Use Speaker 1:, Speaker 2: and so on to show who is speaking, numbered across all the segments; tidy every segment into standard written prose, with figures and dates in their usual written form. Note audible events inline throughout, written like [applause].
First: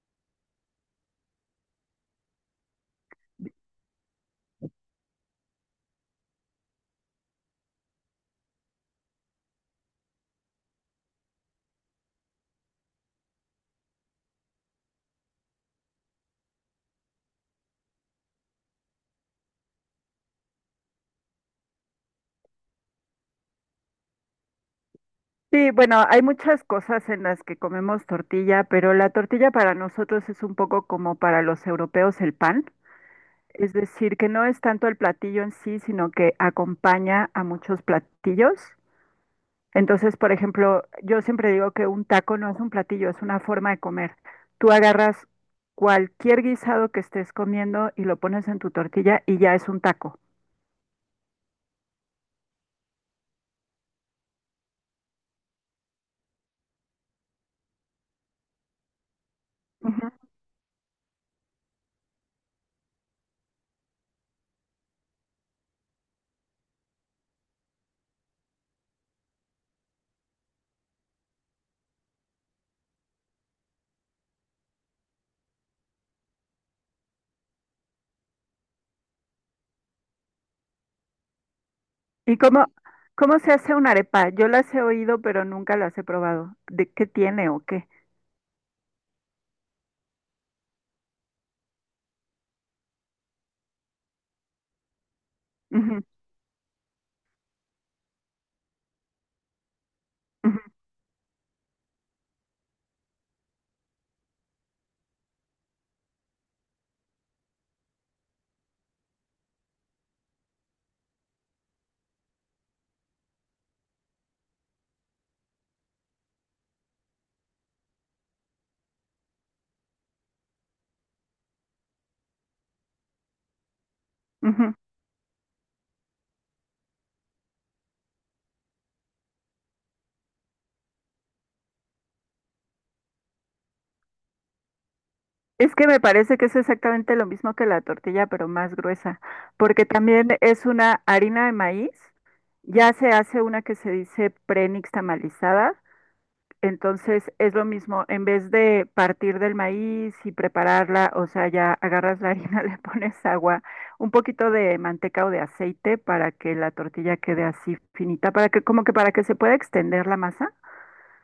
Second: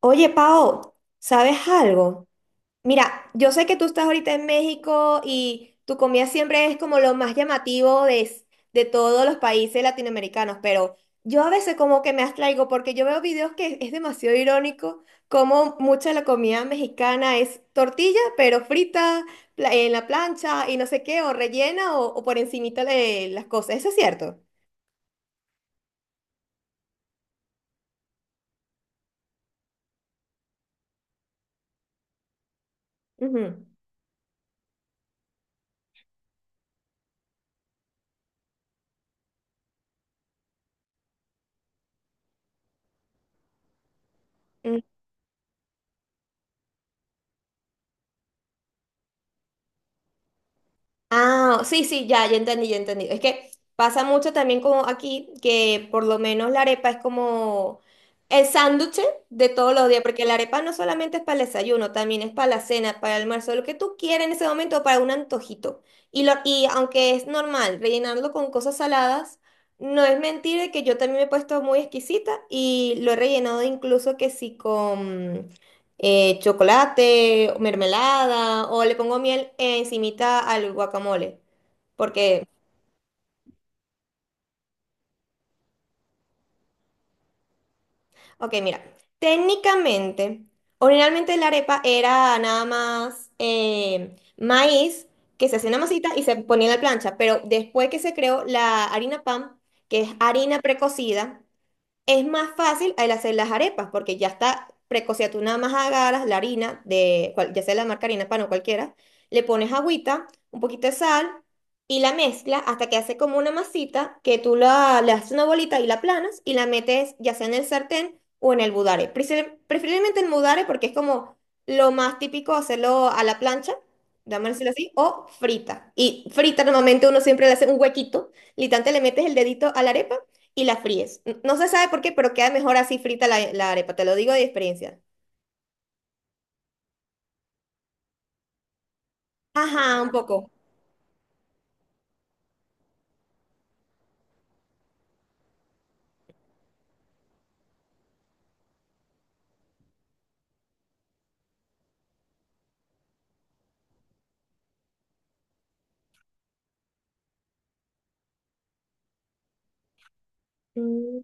Speaker 1: Oye, Pao, ¿sabes algo? Mira, yo sé que tú estás ahorita en México y tu comida siempre es como lo más llamativo de todos los países latinoamericanos, pero yo a veces como que me abstraigo porque yo veo videos que es demasiado irónico, como mucha de la comida mexicana es tortilla, pero frita, en la plancha y no sé qué, o rellena o por encimita de las cosas. ¿Eso es cierto?
Speaker 2: Sí, bueno, hay muchas cosas en las que comemos tortilla, pero la tortilla para nosotros es un poco como para los europeos el pan, es decir, que no es tanto el platillo en sí, sino que acompaña a muchos platillos. Entonces, por ejemplo, yo siempre digo que un taco no es un platillo, es una forma de comer. Tú
Speaker 1: Ujú.
Speaker 2: agarras cualquier guisado que estés comiendo y lo pones en tu tortilla y ya es un taco.
Speaker 1: Ah, sí, sí, ya, ya entendí, ya entendí. Es que pasa mucho también como aquí, que por lo menos la arepa es como el sándwich de todos los días,
Speaker 2: Ujú.
Speaker 1: porque la arepa no solamente es para el desayuno, también es para la cena, para el almuerzo, lo que tú quieras en ese momento, para un antojito. Y aunque es normal rellenarlo con cosas saladas, no es mentira que yo también me he puesto muy exquisita y lo he rellenado incluso que sí chocolate, mermelada o le pongo miel encimita al guacamole.
Speaker 2: ¿Y
Speaker 1: Porque,
Speaker 2: cómo se hace una arepa? Yo las he oído, pero nunca las he probado. ¿De qué tiene o qué?
Speaker 1: ok, mira, técnicamente, originalmente la arepa era nada más maíz, que se hacía una
Speaker 2: Ujú,
Speaker 1: masita y se ponía en la plancha, pero después que se creó la harina pan, que es harina
Speaker 2: ujú,
Speaker 1: precocida, es más fácil el hacer las arepas porque ya está precocida. Tú nada más agarras la harina de, ya sea la marca harina pan o cualquiera, le pones agüita, un poquito de sal y la mezcla hasta que hace como una masita que le haces una bolita y la planas y la metes ya sea en el sartén o en el budare. Preferiblemente en budare porque es como lo más típico hacerlo a la plancha, vamos a decirlo
Speaker 2: ujú.
Speaker 1: así, o frita. Y frita normalmente uno siempre le hace un huequito, literalmente le metes el dedito a la arepa y la fríes. No se sabe por qué, pero queda mejor así frita la arepa, te lo digo de experiencia.
Speaker 2: Es que me parece que es exactamente lo mismo que la tortilla, pero más gruesa, porque
Speaker 1: Ajá, un
Speaker 2: también
Speaker 1: poco.
Speaker 2: es una harina de maíz, ya se hace una que se dice tamalizada, entonces es lo mismo, en vez de partir del maíz y prepararla, o sea, ya agarras la harina, [laughs] le pones agua, un poquito de manteca o de aceite para que la tortilla quede así finita, para que como que para que se pueda extender la masa.
Speaker 1: Mm.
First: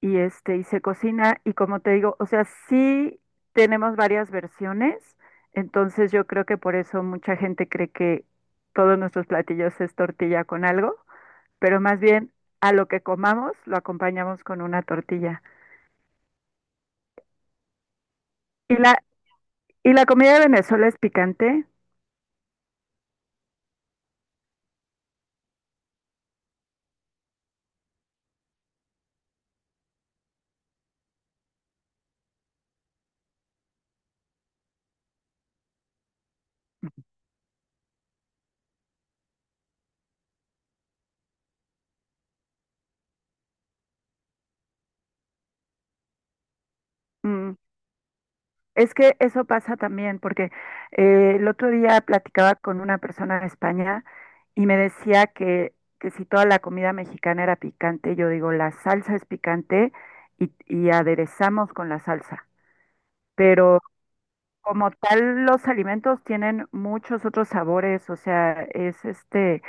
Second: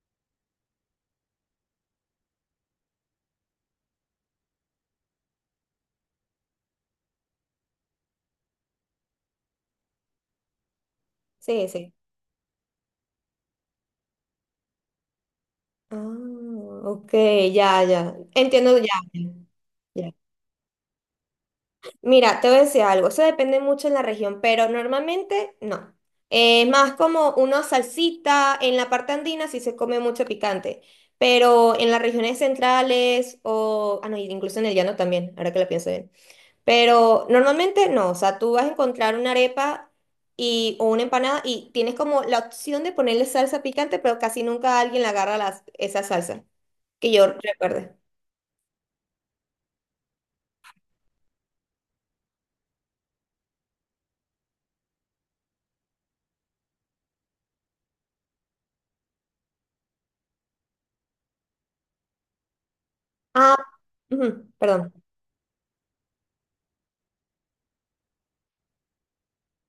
Speaker 2: Y se cocina, y como te digo, o sea, sí tenemos varias versiones, entonces yo creo que por eso mucha gente cree que todos nuestros platillos es tortilla con algo,
Speaker 1: Sí,
Speaker 2: pero
Speaker 1: sí.
Speaker 2: más bien a lo que comamos lo acompañamos con una tortilla.
Speaker 1: Ah, ok, ya, ya.
Speaker 2: Y
Speaker 1: Entiendo, ya.
Speaker 2: la,
Speaker 1: Ya.
Speaker 2: y la comida de Venezuela es picante.
Speaker 1: Mira, te voy a decir algo, eso depende mucho en la región, pero normalmente no. Es más como una salsita; en la parte andina sí se come mucho picante, pero en las regiones centrales o no, incluso en el llano también, ahora que lo pienso bien. Pero normalmente no, o sea, tú vas a encontrar una arepa o una empanada y tienes como la opción de ponerle salsa picante, pero casi nunca alguien le agarra esa salsa, que yo
Speaker 2: Mm,
Speaker 1: recuerde.
Speaker 2: Es que eso pasa también, porque el otro día platicaba con una persona de España y me decía que si toda la comida mexicana era picante, yo digo, la salsa es picante y aderezamos con la salsa.
Speaker 1: Ah,
Speaker 2: Pero
Speaker 1: ujú,
Speaker 2: como
Speaker 1: perdón.
Speaker 2: tal, los alimentos tienen muchos otros sabores, o sea, es este,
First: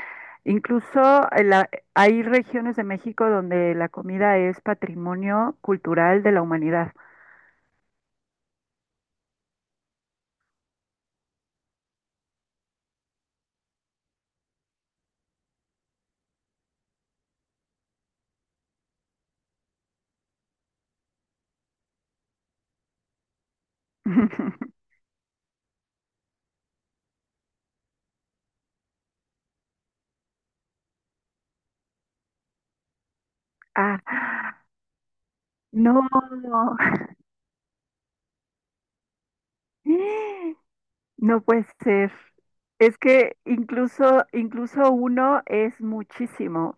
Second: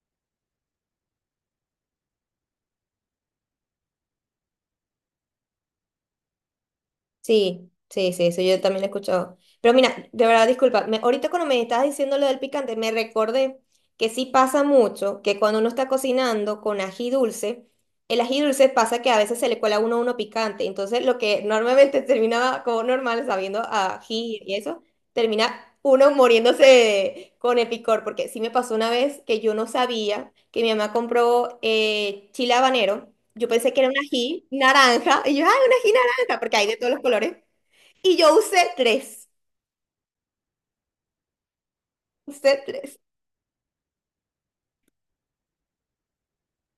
Speaker 2: incluso hay regiones de México donde la comida es patrimonio cultural de la humanidad.
Speaker 1: Sí, sí, sí, eso yo también lo he escuchado. Pero mira, de verdad, disculpa, ahorita cuando me estabas diciendo lo del picante, me recordé que sí pasa mucho que cuando uno está cocinando con ají dulce, el ají dulce pasa que a veces se le cuela uno picante. Entonces, lo que normalmente [laughs] terminaba como normal, sabiendo a ají y
Speaker 2: [laughs]
Speaker 1: eso, termina uno muriéndose con el picor. Porque sí me pasó una vez que yo no sabía que mi mamá compró chile habanero. Yo pensé que era un
Speaker 2: Ah,
Speaker 1: ají naranja. Y yo, ¡ay, un ají
Speaker 2: no.
Speaker 1: naranja! [laughs] Acá porque hay de
Speaker 2: No.
Speaker 1: todos los colores. Y yo usé tres.
Speaker 2: No puede ser.
Speaker 1: Usé
Speaker 2: Es
Speaker 1: tres.
Speaker 2: que incluso uno es muchísimo.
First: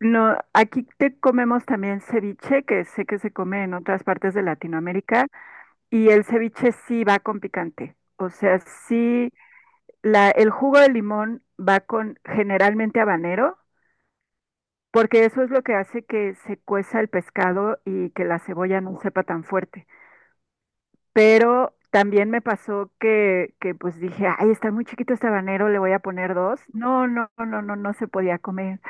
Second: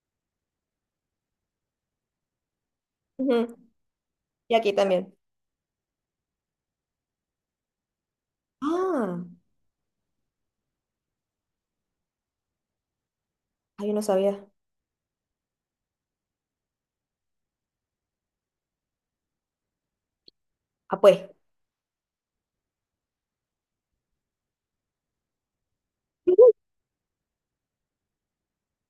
Speaker 2: No, aquí te comemos también ceviche, que sé que se
Speaker 1: Ujú.
Speaker 2: come en otras partes de
Speaker 1: Y aquí también.
Speaker 2: Latinoamérica, y el ceviche sí va con picante. O sea,
Speaker 1: Ah,
Speaker 2: sí, el jugo de limón va con generalmente habanero,
Speaker 1: ay, yo no sabía.
Speaker 2: porque eso es lo que hace que se cueza el pescado y que la cebolla no sepa tan fuerte.
Speaker 1: Ah, pues.
Speaker 2: Pero también me pasó que pues dije, ay, está muy chiquito este habanero, le voy a poner dos.
Speaker 1: [laughs]
Speaker 2: No, no, no, no, no, no se podía comer.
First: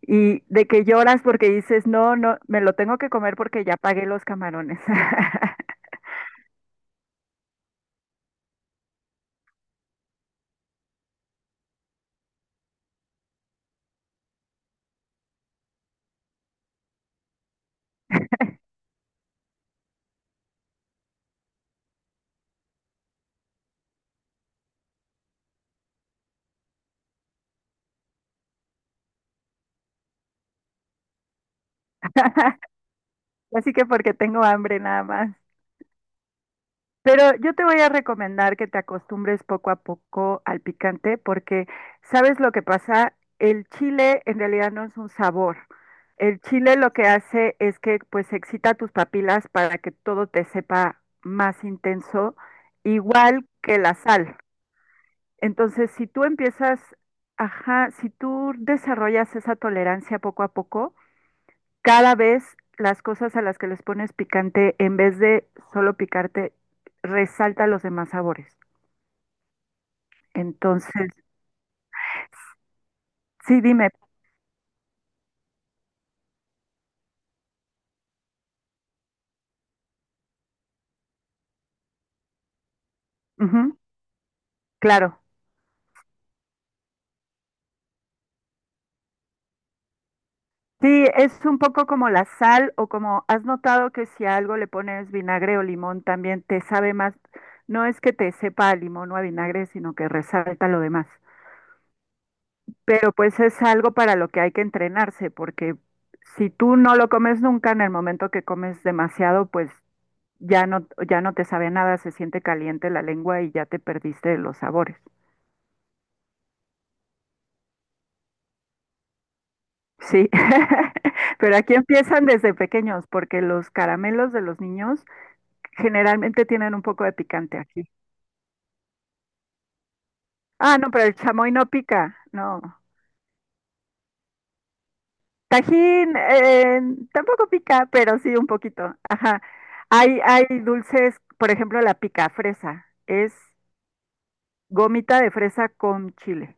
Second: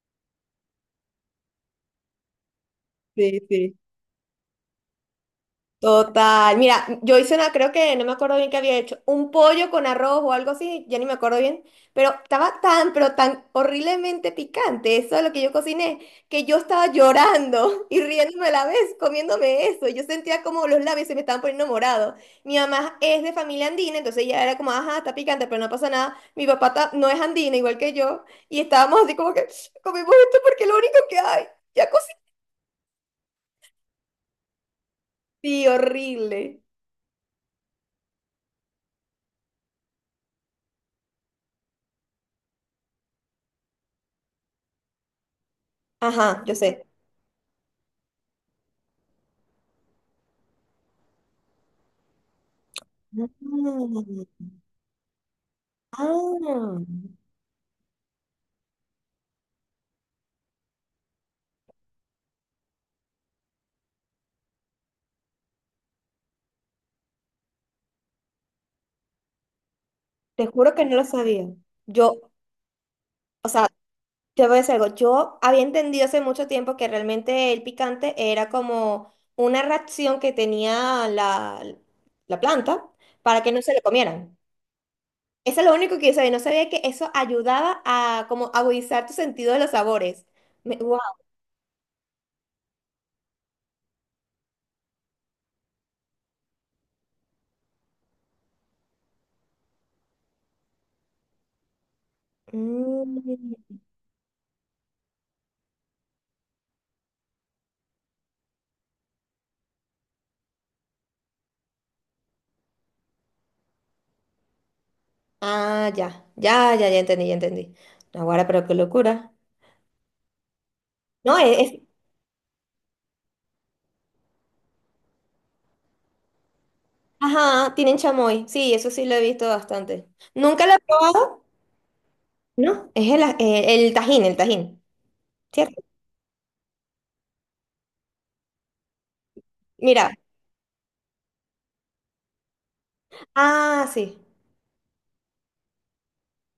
Speaker 2: Y de que lloras porque dices, no, no, me lo tengo que comer
Speaker 1: Sí,
Speaker 2: porque
Speaker 1: sí.
Speaker 2: ya pagué los camarones. [laughs]
Speaker 1: Total. Mira, yo hice una, creo que no me acuerdo bien qué había hecho, un pollo con arroz o algo así, ya ni me acuerdo bien, pero estaba tan, pero tan horriblemente picante, eso es lo que yo cociné, que yo estaba llorando [laughs] y riéndome a la vez, comiéndome eso. Y Yo sentía como los labios se me estaban poniendo morados. Mi mamá es de familia andina, entonces ella era como, ajá, está picante, pero no pasa nada. Mi papá no es andina, igual que yo, y estábamos así como que [sniffs] comimos esto porque es lo único que hay. Ya cociné.
Speaker 2: Así que porque tengo hambre nada más.
Speaker 1: Sí, horrible.
Speaker 2: Pero yo te voy a recomendar que te acostumbres poco a poco al picante porque sabes lo que pasa, el chile en realidad no es un sabor. El
Speaker 1: Ajá, yo
Speaker 2: chile
Speaker 1: sé.
Speaker 2: lo que hace es que pues excita tus papilas para que todo te sepa más intenso, igual que la sal.
Speaker 1: Mm,
Speaker 2: Entonces, si tú
Speaker 1: ah,
Speaker 2: empiezas, ajá, si tú desarrollas esa tolerancia poco a poco, cada vez las cosas a las que les pones picante, en vez de solo picarte, resalta los demás sabores.
Speaker 1: te juro que no lo
Speaker 2: Entonces,
Speaker 1: sabía. Yo, o
Speaker 2: sí,
Speaker 1: sea,
Speaker 2: dime,
Speaker 1: te voy a decir algo. Yo había entendido hace mucho tiempo que realmente el picante era como una reacción que tenía la planta para que no se
Speaker 2: ujú,
Speaker 1: lo comieran.
Speaker 2: claro.
Speaker 1: Eso es lo único que yo sabía. No sabía que eso ayudaba a como agudizar tu sentido de los sabores. Wow.
Speaker 2: Sí, es un poco como la sal o como has notado que si a algo le pones vinagre o limón también te sabe más. No es que te sepa a limón o a vinagre, sino que resalta lo demás. Pero pues es
Speaker 1: Mm.
Speaker 2: algo para lo que hay que entrenarse, porque si tú no lo comes nunca, en el momento que comes demasiado, pues ya no, ya no te sabe nada, se siente caliente la lengua y ya te perdiste de los sabores.
Speaker 1: Ah, ya, ya, ya, ya entendí, ya entendí. Ahora, pero qué locura.
Speaker 2: Sí, [laughs]
Speaker 1: No,
Speaker 2: pero aquí
Speaker 1: es-
Speaker 2: empiezan desde pequeños, porque los caramelos de los niños generalmente tienen un poco de picante
Speaker 1: Ajá,
Speaker 2: aquí.
Speaker 1: tienen chamoy. Sí, eso sí lo he visto bastante. ¿Nunca lo
Speaker 2: Ah,
Speaker 1: he
Speaker 2: no, pero el
Speaker 1: probado?
Speaker 2: chamoy no pica, no.
Speaker 1: No, es el tajín, ¿cierto?
Speaker 2: Tajín, tampoco pica, pero sí un poquito. Ajá.
Speaker 1: Mira,
Speaker 2: Hay dulces, por ejemplo, la pica fresa, es
Speaker 1: ah, sí.
Speaker 2: gomita de fresa con chile.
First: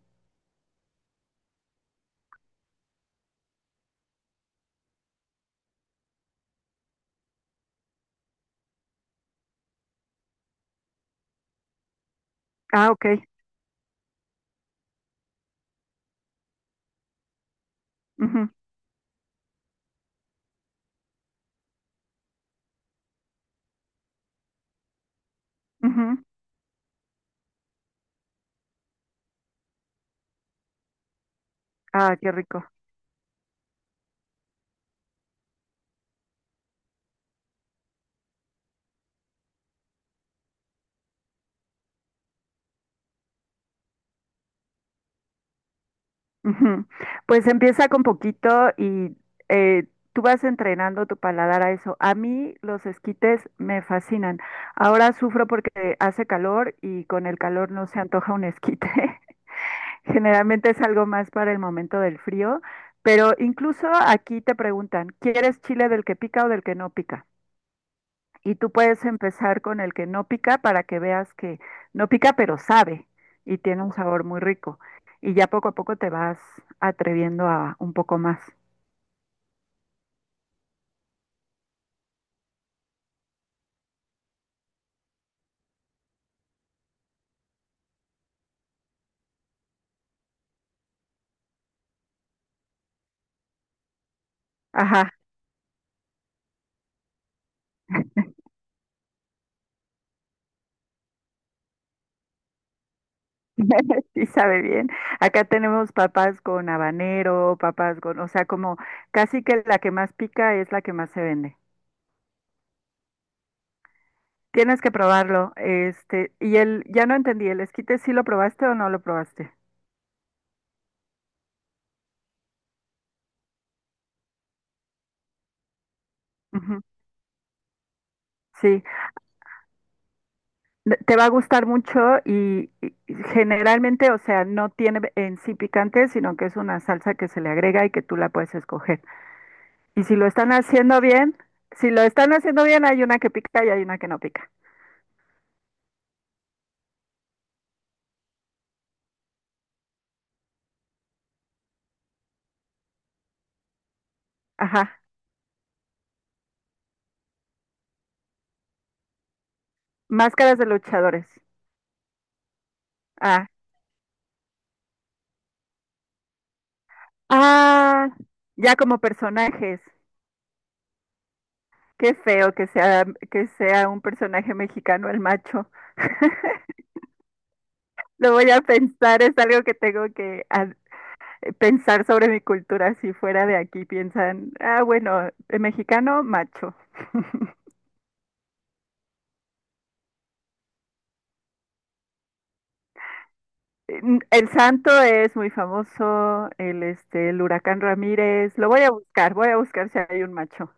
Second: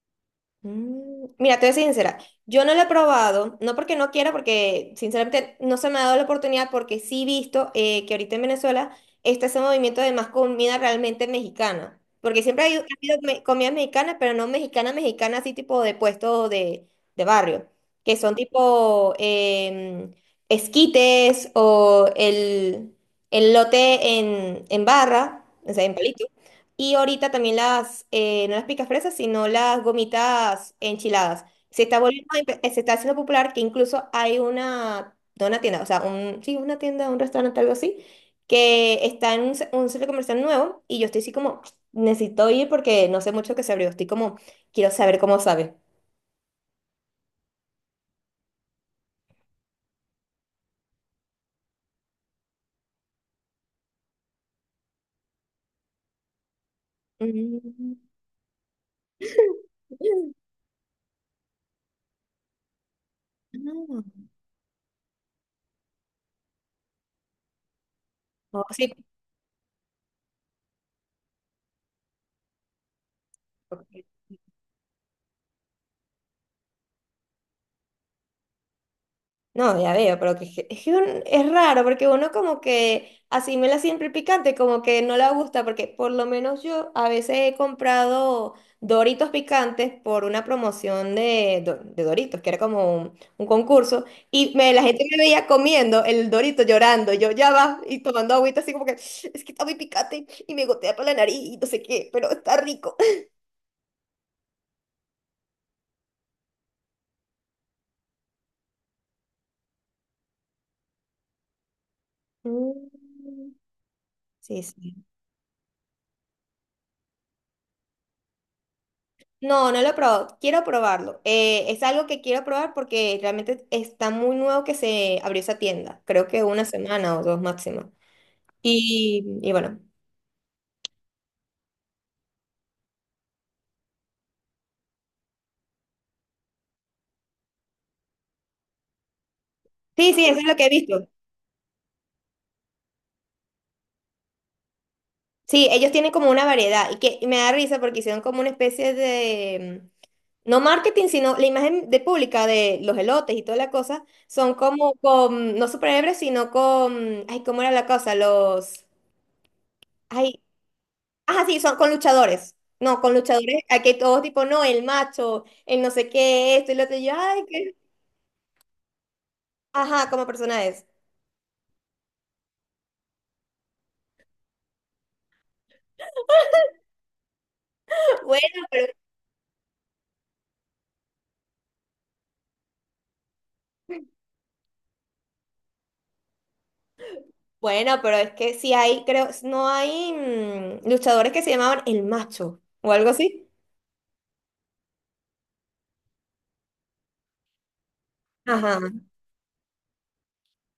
Speaker 1: Mm, mira, te voy a ser sincera, yo no lo he probado, no porque no quiera, porque sinceramente no se me ha dado la oportunidad, porque sí he visto que ahorita en Venezuela está ese movimiento de más comida realmente mexicana, porque siempre hay, ha
Speaker 2: Ah, ok.
Speaker 1: habido comidas mexicanas, pero no mexicana, mexicana, así tipo de puesto de barrio, que son
Speaker 2: Ujú,
Speaker 1: tipo esquites o el lote en barra, o sea, en
Speaker 2: ujú.
Speaker 1: palito. Y ahorita también las, no las picafresas, sino las gomitas enchiladas. Se está
Speaker 2: Ah,
Speaker 1: volviendo,
Speaker 2: qué rico.
Speaker 1: se está haciendo popular, que incluso hay una, no una tienda, o sea, un, sí, una tienda, un restaurante, algo así, que está en un, un centro comercial nuevo y yo estoy así como, necesito ir porque no sé mucho que se abrió, estoy como, quiero saber cómo sabe.
Speaker 2: Ujú. Pues empieza con poquito y eh, tú vas entrenando tu paladar a eso. A mí los esquites me fascinan. Ahora sufro porque hace calor y con el calor no
Speaker 1: Mm.
Speaker 2: se antoja un esquite. [laughs]
Speaker 1: [laughs]
Speaker 2: Generalmente es algo más para el momento del frío, pero incluso aquí te preguntan, ¿quieres chile del que pica o del que no pica? Y
Speaker 1: Ah,
Speaker 2: tú puedes empezar con el que no pica para que veas que no pica, pero sabe y
Speaker 1: oh,
Speaker 2: tiene un
Speaker 1: sí.
Speaker 2: sabor muy rico. Y ya poco a poco te vas atreviendo a un poco más.
Speaker 1: No, ya veo, pero que, es que es raro porque uno como que asimila siempre el picante, como que no le gusta, porque por lo menos yo a veces he comprado Doritos picantes por una promoción de Doritos, que era como un concurso, y me, la gente
Speaker 2: Ajá,
Speaker 1: me veía comiendo el Dorito llorando, yo ya va, y tomando agüita así como que es que está muy picante y me gotea por la nariz y no sé qué, pero está rico. [laughs]
Speaker 2: [laughs] sí sabe bien. Acá tenemos papas con habanero, papas con, o sea, como casi que la que más pica es la que más se vende.
Speaker 1: Mm. Sí,
Speaker 2: Tienes que
Speaker 1: sí.
Speaker 2: probarlo. Este, y el, ya no entendí, ¿el esquite sí lo probaste o no lo probaste?
Speaker 1: No, no lo he probado. Quiero probarlo. Es algo que quiero probar porque realmente está muy nuevo que se abrió esa tienda. Creo que una
Speaker 2: Ujú,
Speaker 1: semana o dos máximo.
Speaker 2: sí.
Speaker 1: Y bueno.
Speaker 2: Te va a gustar mucho y generalmente, o sea, no tiene en sí picante, sino que es una salsa que se le agrega y que tú la puedes escoger. Y
Speaker 1: Sí,
Speaker 2: si
Speaker 1: sí,
Speaker 2: lo
Speaker 1: eso es
Speaker 2: están
Speaker 1: lo que he
Speaker 2: haciendo
Speaker 1: visto.
Speaker 2: bien, si lo están haciendo bien, hay una que pica y hay una que no pica.
Speaker 1: Sí, ellos tienen como una variedad y que y me da risa porque hicieron como una especie de, no marketing, sino la imagen de pública de los elotes y toda la cosa, son como
Speaker 2: Ajá.
Speaker 1: con, no superhéroes, sino con, ay, ¿cómo era la cosa? Los, ay,
Speaker 2: Máscaras de luchadores.
Speaker 1: ajá, sí, son con luchadores. No, con
Speaker 2: Ah.
Speaker 1: luchadores. Aquí todos tipo, no, el macho, el no sé qué, esto y lo otro. Y yo, ay, qué.
Speaker 2: Ah, ya como personajes.
Speaker 1: Ajá, como persona es.
Speaker 2: Qué feo que sea un personaje mexicano el macho. [laughs]
Speaker 1: [laughs]
Speaker 2: Lo
Speaker 1: Bueno,
Speaker 2: voy a
Speaker 1: pero,
Speaker 2: pensar, es algo que tengo que, pensar sobre mi cultura si fuera de aquí, piensan, ah, bueno, mexicano, macho.
Speaker 1: bueno, pero es que sí hay, creo, no hay luchadores que se llamaban el macho o algo así.
Speaker 2: El santo es muy famoso, el huracán Ramírez, lo
Speaker 1: Ajá.
Speaker 2: voy a buscar si hay un macho.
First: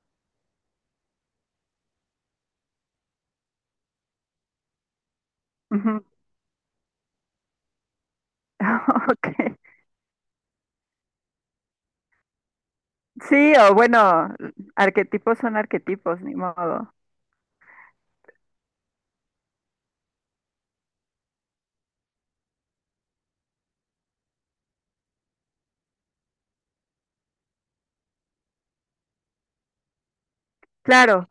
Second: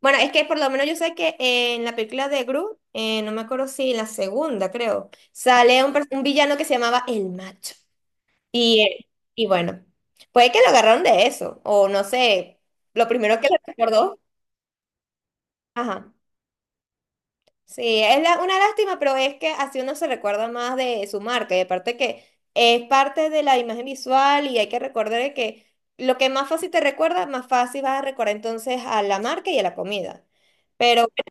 Speaker 1: Bueno, es que por lo menos yo sé que en la película de Gru, no me acuerdo si en la segunda, creo, sale un,
Speaker 2: Ujú.
Speaker 1: un villano que se llamaba el macho. Y, eh,
Speaker 2: [laughs]
Speaker 1: y
Speaker 2: Ok.
Speaker 1: bueno, puede que lo agarraron de eso, o no sé, lo primero que
Speaker 2: Sí,
Speaker 1: le
Speaker 2: o
Speaker 1: recordó.
Speaker 2: bueno, arquetipos son
Speaker 1: Ajá.
Speaker 2: arquetipos, ni modo.
Speaker 1: Sí, es una lástima, pero es que así uno se recuerda más de su marca y aparte que es parte de la imagen visual y hay que recordar de que lo que más fácil te recuerda, más fácil vas a recordar entonces a la marca y a la comida. Pero
Speaker 2: Claro,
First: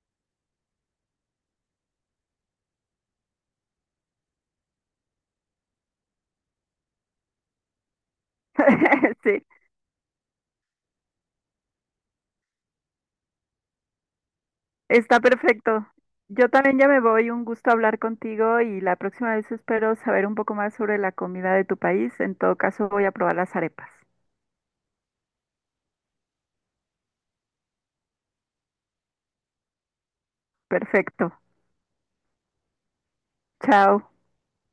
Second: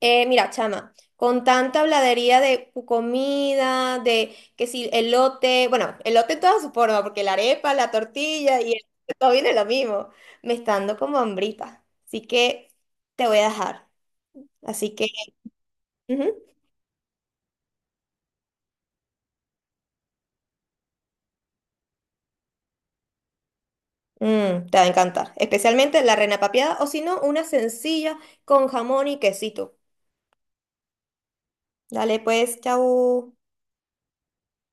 Speaker 1: mira, chama, con tanta habladería de comida, de que si elote, bueno, elote en todas sus formas, porque la arepa, la tortilla y el,
Speaker 2: [laughs]
Speaker 1: todo
Speaker 2: sí,
Speaker 1: viene lo mismo, me está dando como hambrita. Así que te voy a dejar. Así que...
Speaker 2: está perfecto.
Speaker 1: ujú.
Speaker 2: Yo también ya me voy, un gusto hablar contigo y la próxima vez espero saber un poco más sobre la comida de tu país. En todo caso, voy a probar las arepas.
Speaker 1: Mm, te va a encantar. Especialmente la reina papeada o si no, una sencilla con jamón y quesito.
Speaker 2: Perfecto.
Speaker 1: Dale pues, chao.
Speaker 2: Chao.